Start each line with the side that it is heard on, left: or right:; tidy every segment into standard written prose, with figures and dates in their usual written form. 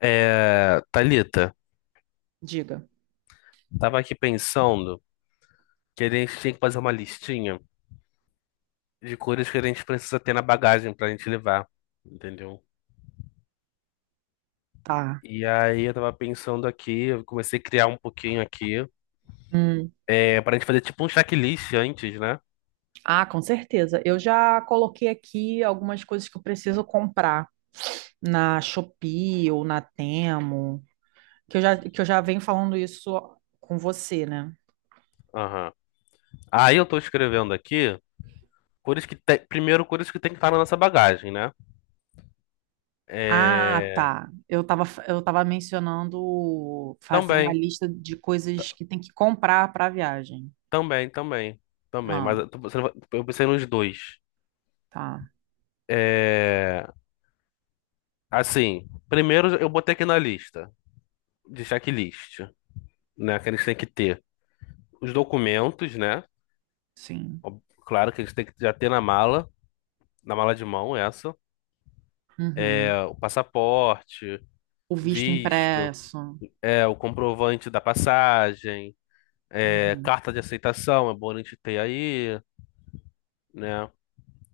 left: É, Thalita,
right: Diga.
left: tava aqui pensando que a gente tinha que fazer uma listinha de coisas que a gente precisa ter na bagagem pra gente levar, entendeu?
right: Tá.
left: E aí eu tava pensando aqui, eu comecei a criar um pouquinho aqui,
right: Hum.
left: pra gente fazer tipo um checklist antes, né?
right: Ah, com certeza, eu já coloquei aqui algumas coisas que eu preciso comprar na Shopee ou na Temo, que eu já venho falando isso com você, né?
left: Aham. Aí eu tô escrevendo aqui coisas que tem, primeiro coisas que tem que estar na nossa bagagem, né?
right: Ah,
left: É,
right: tá. Eu tava mencionando fazer uma
left: Também,
right: lista de coisas que tem que comprar para a viagem.
left: também, também, também,
right: Ah,
left: mas eu pensei nos dois.
right: tá.
left: É, Assim, primeiro eu botei aqui na lista de checklist, né? Que a gente tem que ter os documentos, né?
right: Sim.
left: Claro que eles têm que já ter na mala de mão essa,
right: Uhum.
left: o passaporte,
right: O visto
left: visto,
right: impresso.
left: é o comprovante da passagem,
right: Uhum.
left: carta de aceitação, é bom a gente ter aí, né?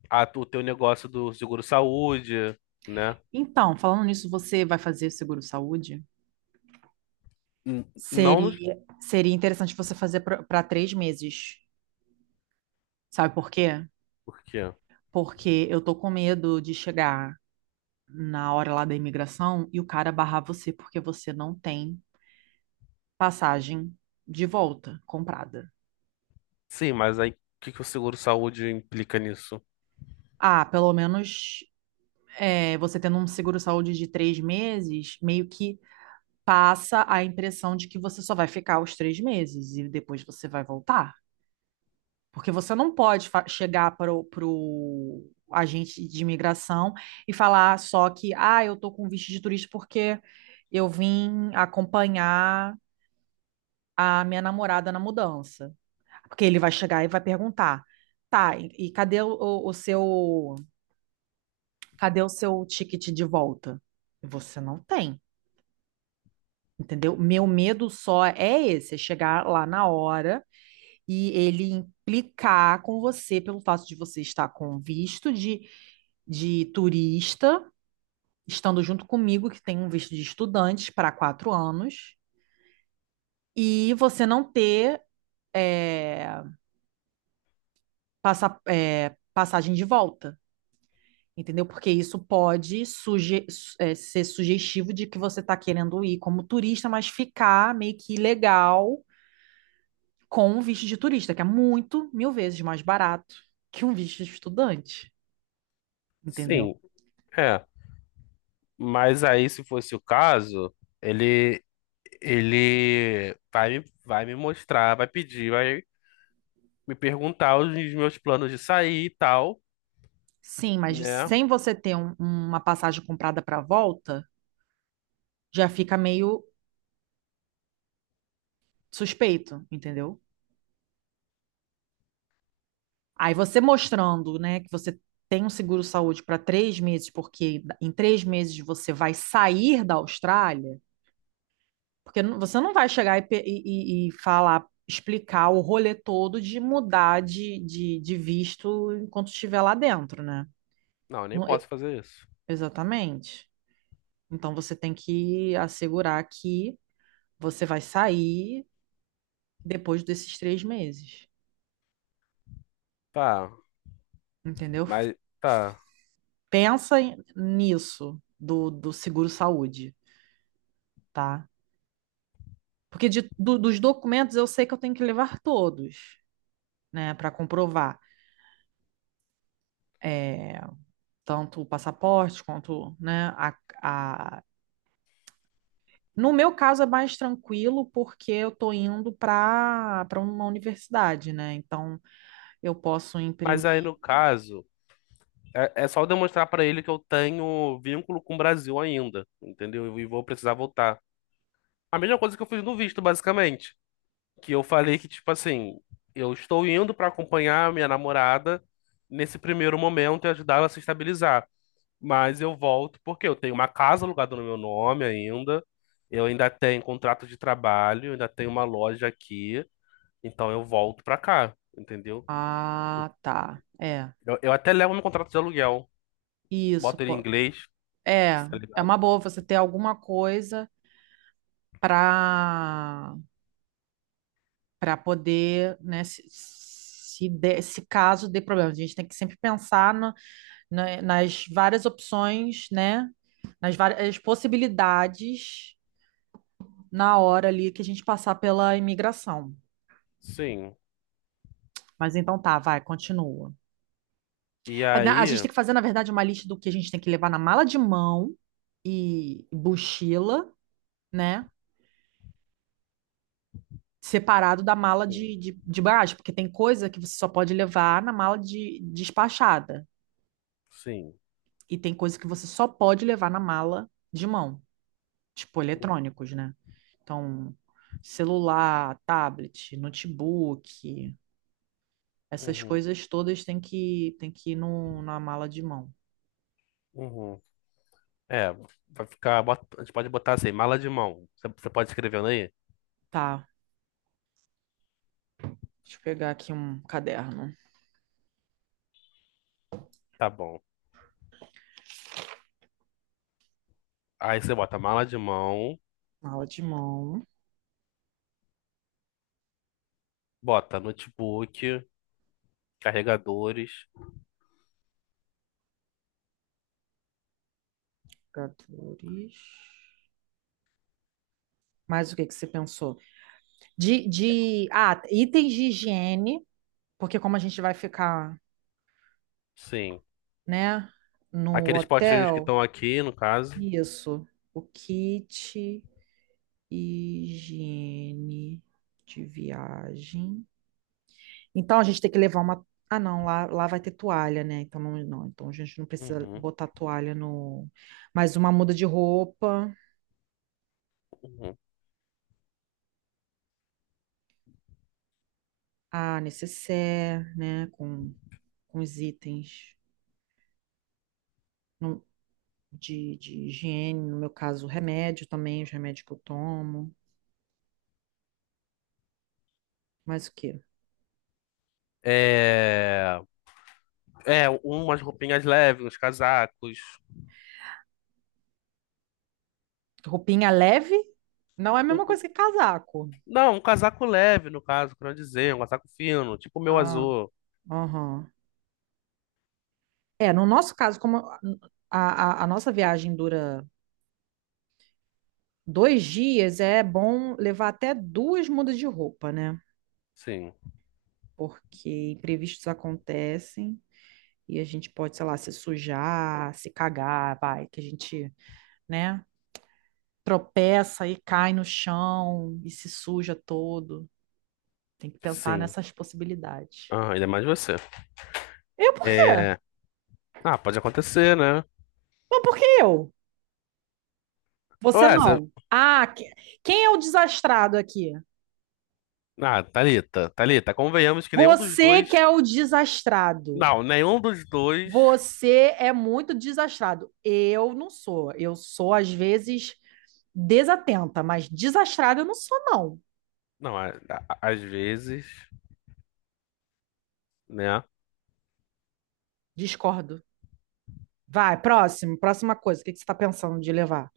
left: a o teu negócio do seguro-saúde, né?
right: Então, falando nisso, você vai fazer seguro-saúde?
left: N- Não nos...
right: Seria interessante você fazer para três meses. Sabe por quê?
left: Por quê?
right: Porque eu tô com medo de chegar na hora lá da imigração e o cara barrar você porque você não tem passagem de volta comprada.
left: Sim, mas aí o que que o seguro-saúde implica nisso?
right: Ah, pelo menos você tendo um seguro-saúde de três meses, meio que passa a impressão de que você só vai ficar os três meses e depois você vai voltar. Porque você não pode chegar para o agente de imigração e falar só que, ah, eu estou com visto de turista porque eu vim acompanhar a minha namorada na mudança. Porque ele vai chegar e vai perguntar, tá, e cadê o seu, cadê o seu ticket de volta? E você não tem, entendeu? Meu medo só é esse, é chegar lá na hora e ele implicar com você pelo fato de você estar com visto de turista, estando junto comigo, que tem um visto de estudante para quatro anos, e você não ter é, passagem de volta, entendeu? Porque isso pode ser sugestivo de que você está querendo ir como turista, mas ficar meio que ilegal com um visto de turista, que é muito, mil vezes mais barato que um visto de estudante, entendeu?
left: Sim, é. Mas aí, se fosse o caso, ele, ele vai, vai me mostrar, vai pedir, vai me perguntar os meus planos de sair e tal,
right: Sim, mas
left: né?
right: sem você ter uma passagem comprada para volta, já fica meio suspeito, entendeu? Aí você mostrando, né, que você tem um seguro-saúde para três meses, porque em três meses você vai sair da Austrália, porque você não vai chegar e, e falar, explicar o rolê todo de mudar de visto enquanto estiver lá dentro, né?
left: Não, eu nem
right: Não- e-
left: posso fazer isso.
right: exatamente. Então você tem que assegurar que você vai sair depois desses três meses,
left: Tá,
right: entendeu?
left: mas tá.
right: Pensa nisso do seguro-saúde, tá? Porque dos documentos eu sei que eu tenho que levar todos, né, para comprovar. É, tanto o passaporte quanto, né, a... No meu caso é mais tranquilo porque eu tô indo para uma universidade, né? Então eu posso
left: Mas aí
right: imprimir.
left: no caso. É só eu demonstrar pra ele que eu tenho vínculo com o Brasil ainda, entendeu? E vou precisar voltar. A mesma coisa que eu fiz no visto, basicamente. Que eu falei que, tipo assim, eu estou indo pra acompanhar a minha namorada nesse primeiro momento e ajudar ela a se estabilizar. Mas eu volto porque eu tenho uma casa alugada no meu nome ainda, eu ainda tenho contrato de trabalho, eu ainda tenho uma loja aqui, então eu volto pra cá, entendeu?
right: Ah, tá. É.
left: Eu até levo meu contrato de aluguel,
right: Isso,
left: boto ele em
right: pô.
left: inglês,
right: É,
left: tá
right: é uma
left: ligado?
right: boa você ter alguma coisa para para poder, né, se caso dê problema. A gente tem que sempre pensar nas várias opções, né, nas várias possibilidades na hora ali que a gente passar pela imigração.
left: Sim.
right: Mas então tá, vai, continua.
left: E
right: A gente
left: aí.
right: tem que fazer, na verdade, uma lista do que a gente tem que levar na mala de mão e mochila, né? Separado da mala
left: Sim,
right: de bagagem, porque tem coisa que você só pode levar na mala de despachada.
left: sim.
right: E tem coisa que você só pode levar na mala de mão, tipo eletrônicos, né? Então, celular, tablet, notebook, essas
left: Uhum,
right: coisas todas tem que ir no, na mala de mão.
left: uhum. É, Vai ficar. A gente pode botar assim, mala de mão. Você pode escrevendo aí?
right: Tá, deixa eu pegar aqui um caderno.
left: Tá bom. Aí você bota mala de mão,
right: Mala de mão,
left: bota notebook, carregadores.
right: jogadores. Mas o que que você pensou? Itens de higiene, porque como a gente vai ficar,
left: Sim.
right: né, no
left: Aqueles potinhos que
right: hotel,
left: estão aqui, no caso.
right: isso, o kit higiene de viagem. Então a gente tem que levar uma. Ah, não, lá vai ter toalha, né? Então não, a gente não precisa
left: Uhum,
right: botar toalha no. Mas uma muda de roupa,
left: uhum.
right: a nécessaire, né? Com os itens não- de higiene, no meu caso, remédio também, os remédios que eu tomo. Mas o quê?
left: É, Umas roupinhas leves, uns casacos.
right: Roupinha leve não é a
left: Um-
right: mesma
left: um-
right: coisa que casaco.
left: não, um casaco leve, no caso, quero dizer, um casaco fino, tipo o meu
right: Ah,
left: azul.
right: aham. É, no nosso caso, como a nossa viagem dura dois dias, é bom levar até duas mudas de roupa, né?
left: Sim,
right: Porque imprevistos acontecem e a gente pode, sei lá, se sujar, se cagar, vai, que a gente, né, tropeça e cai no chão e se suja todo. Tem que pensar
left: sim.
right: nessas possibilidades.
left: Ah, ainda mais você.
right: Eu por quê?
left: É... Ah, pode acontecer, né?
right: Mas por que eu? Você
left: Ué, você...
right: não. Ah, quem é o desastrado aqui?
left: Ah, Thalita, Thalita, convenhamos que nenhum dos
right: Você que
left: dois.
right: é o desastrado.
left: Não, nenhum dos dois.
right: Você é muito desastrado. Eu não sou. Eu sou, às vezes, desatenta, mas desastrado eu não sou, não.
left: Não, às vezes, né?
right: Discordo. Vai, próxima coisa. O que que você está pensando de levar?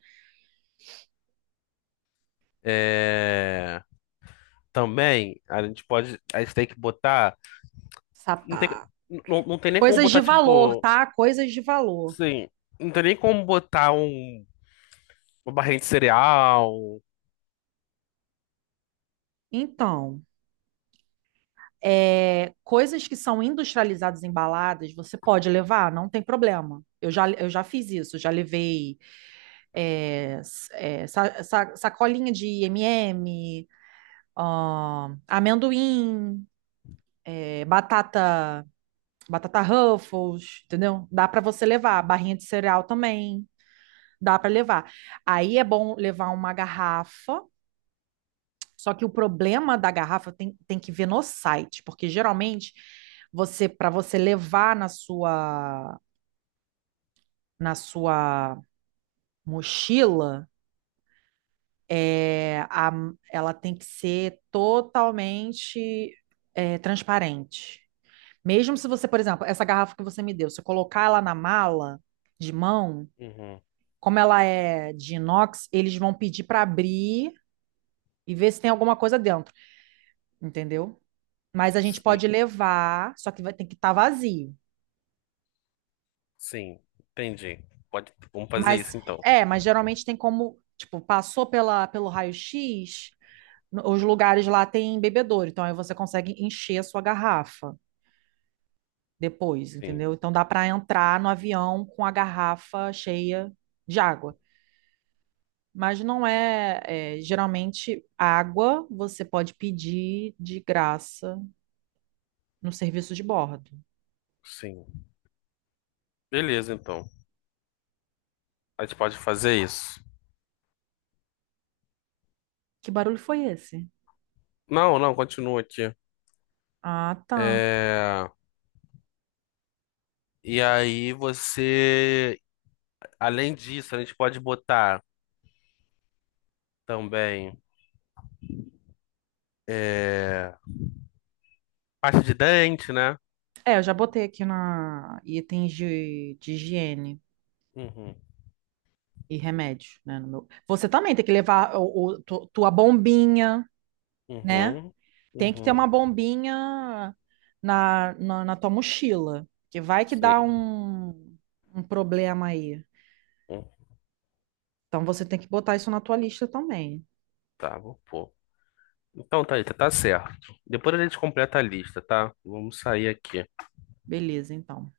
left: É... Também, a gente pode. A gente tem que botar. Não tem,
right: Sapato.
left: não, não tem nem como
right: Coisas de
left: botar,
right: valor,
left: tipo.
right: tá? Coisas de valor.
left: Sim. Não tem nem como botar uma barrinha de cereal.
right: Então, é, coisas que são industrializadas, embaladas, você pode levar, não tem problema. Eu já fiz isso, já levei sacolinha de M&M, amendoim, é, batata, batata Ruffles, entendeu? Dá para você levar, barrinha de cereal também, dá para levar. Aí é bom levar uma garrafa, só que o problema da garrafa tem que ver no site, porque geralmente você para você levar na sua mochila, é, a, ela tem que ser totalmente é, transparente. Mesmo se você, por exemplo, essa garrafa que você me deu, se eu colocar ela na mala de mão,
left: Uhum.
right: como ela é de inox, eles vão pedir para abrir e ver se tem alguma coisa dentro, entendeu? Mas a gente
left: Sim,
right: pode levar, só que vai, tem que estar vazio.
left: sim. Entendi. Pode... Vamos fazer
right: Mas
left: isso então.
right: mas geralmente tem como, tipo, passou pela, pelo raio-x, os lugares lá tem bebedouro, então aí você consegue encher a sua garrafa depois,
left: Sim,
right: entendeu? Então dá para entrar no avião com a garrafa cheia de água. Mas não é, é, geralmente água você pode pedir de graça no serviço de bordo.
left: sim. Beleza, então. A gente pode fazer isso.
right: Que barulho foi esse?
left: Não, não, continua aqui.
right: Ah, tá.
left: É... E aí você, além disso, a gente pode botar também é... pasta de dente, né?
right: É, eu já botei aqui na itens de higiene
left: Uhum,
right: e remédio, né? no meu- Você também tem que levar tua bombinha, né?
left: uhum,
right: Tem que ter uma
left: uhum,
right: bombinha na tua mochila, que vai que dá
left: sim.
right: um problema aí.
left: Hum.
right: Então você tem que botar isso na tua lista também.
left: Tá, vou pôr. Então, Thalita, tá certo. Depois a gente completa a lista, tá? Vamos sair aqui.
right: Beleza, então.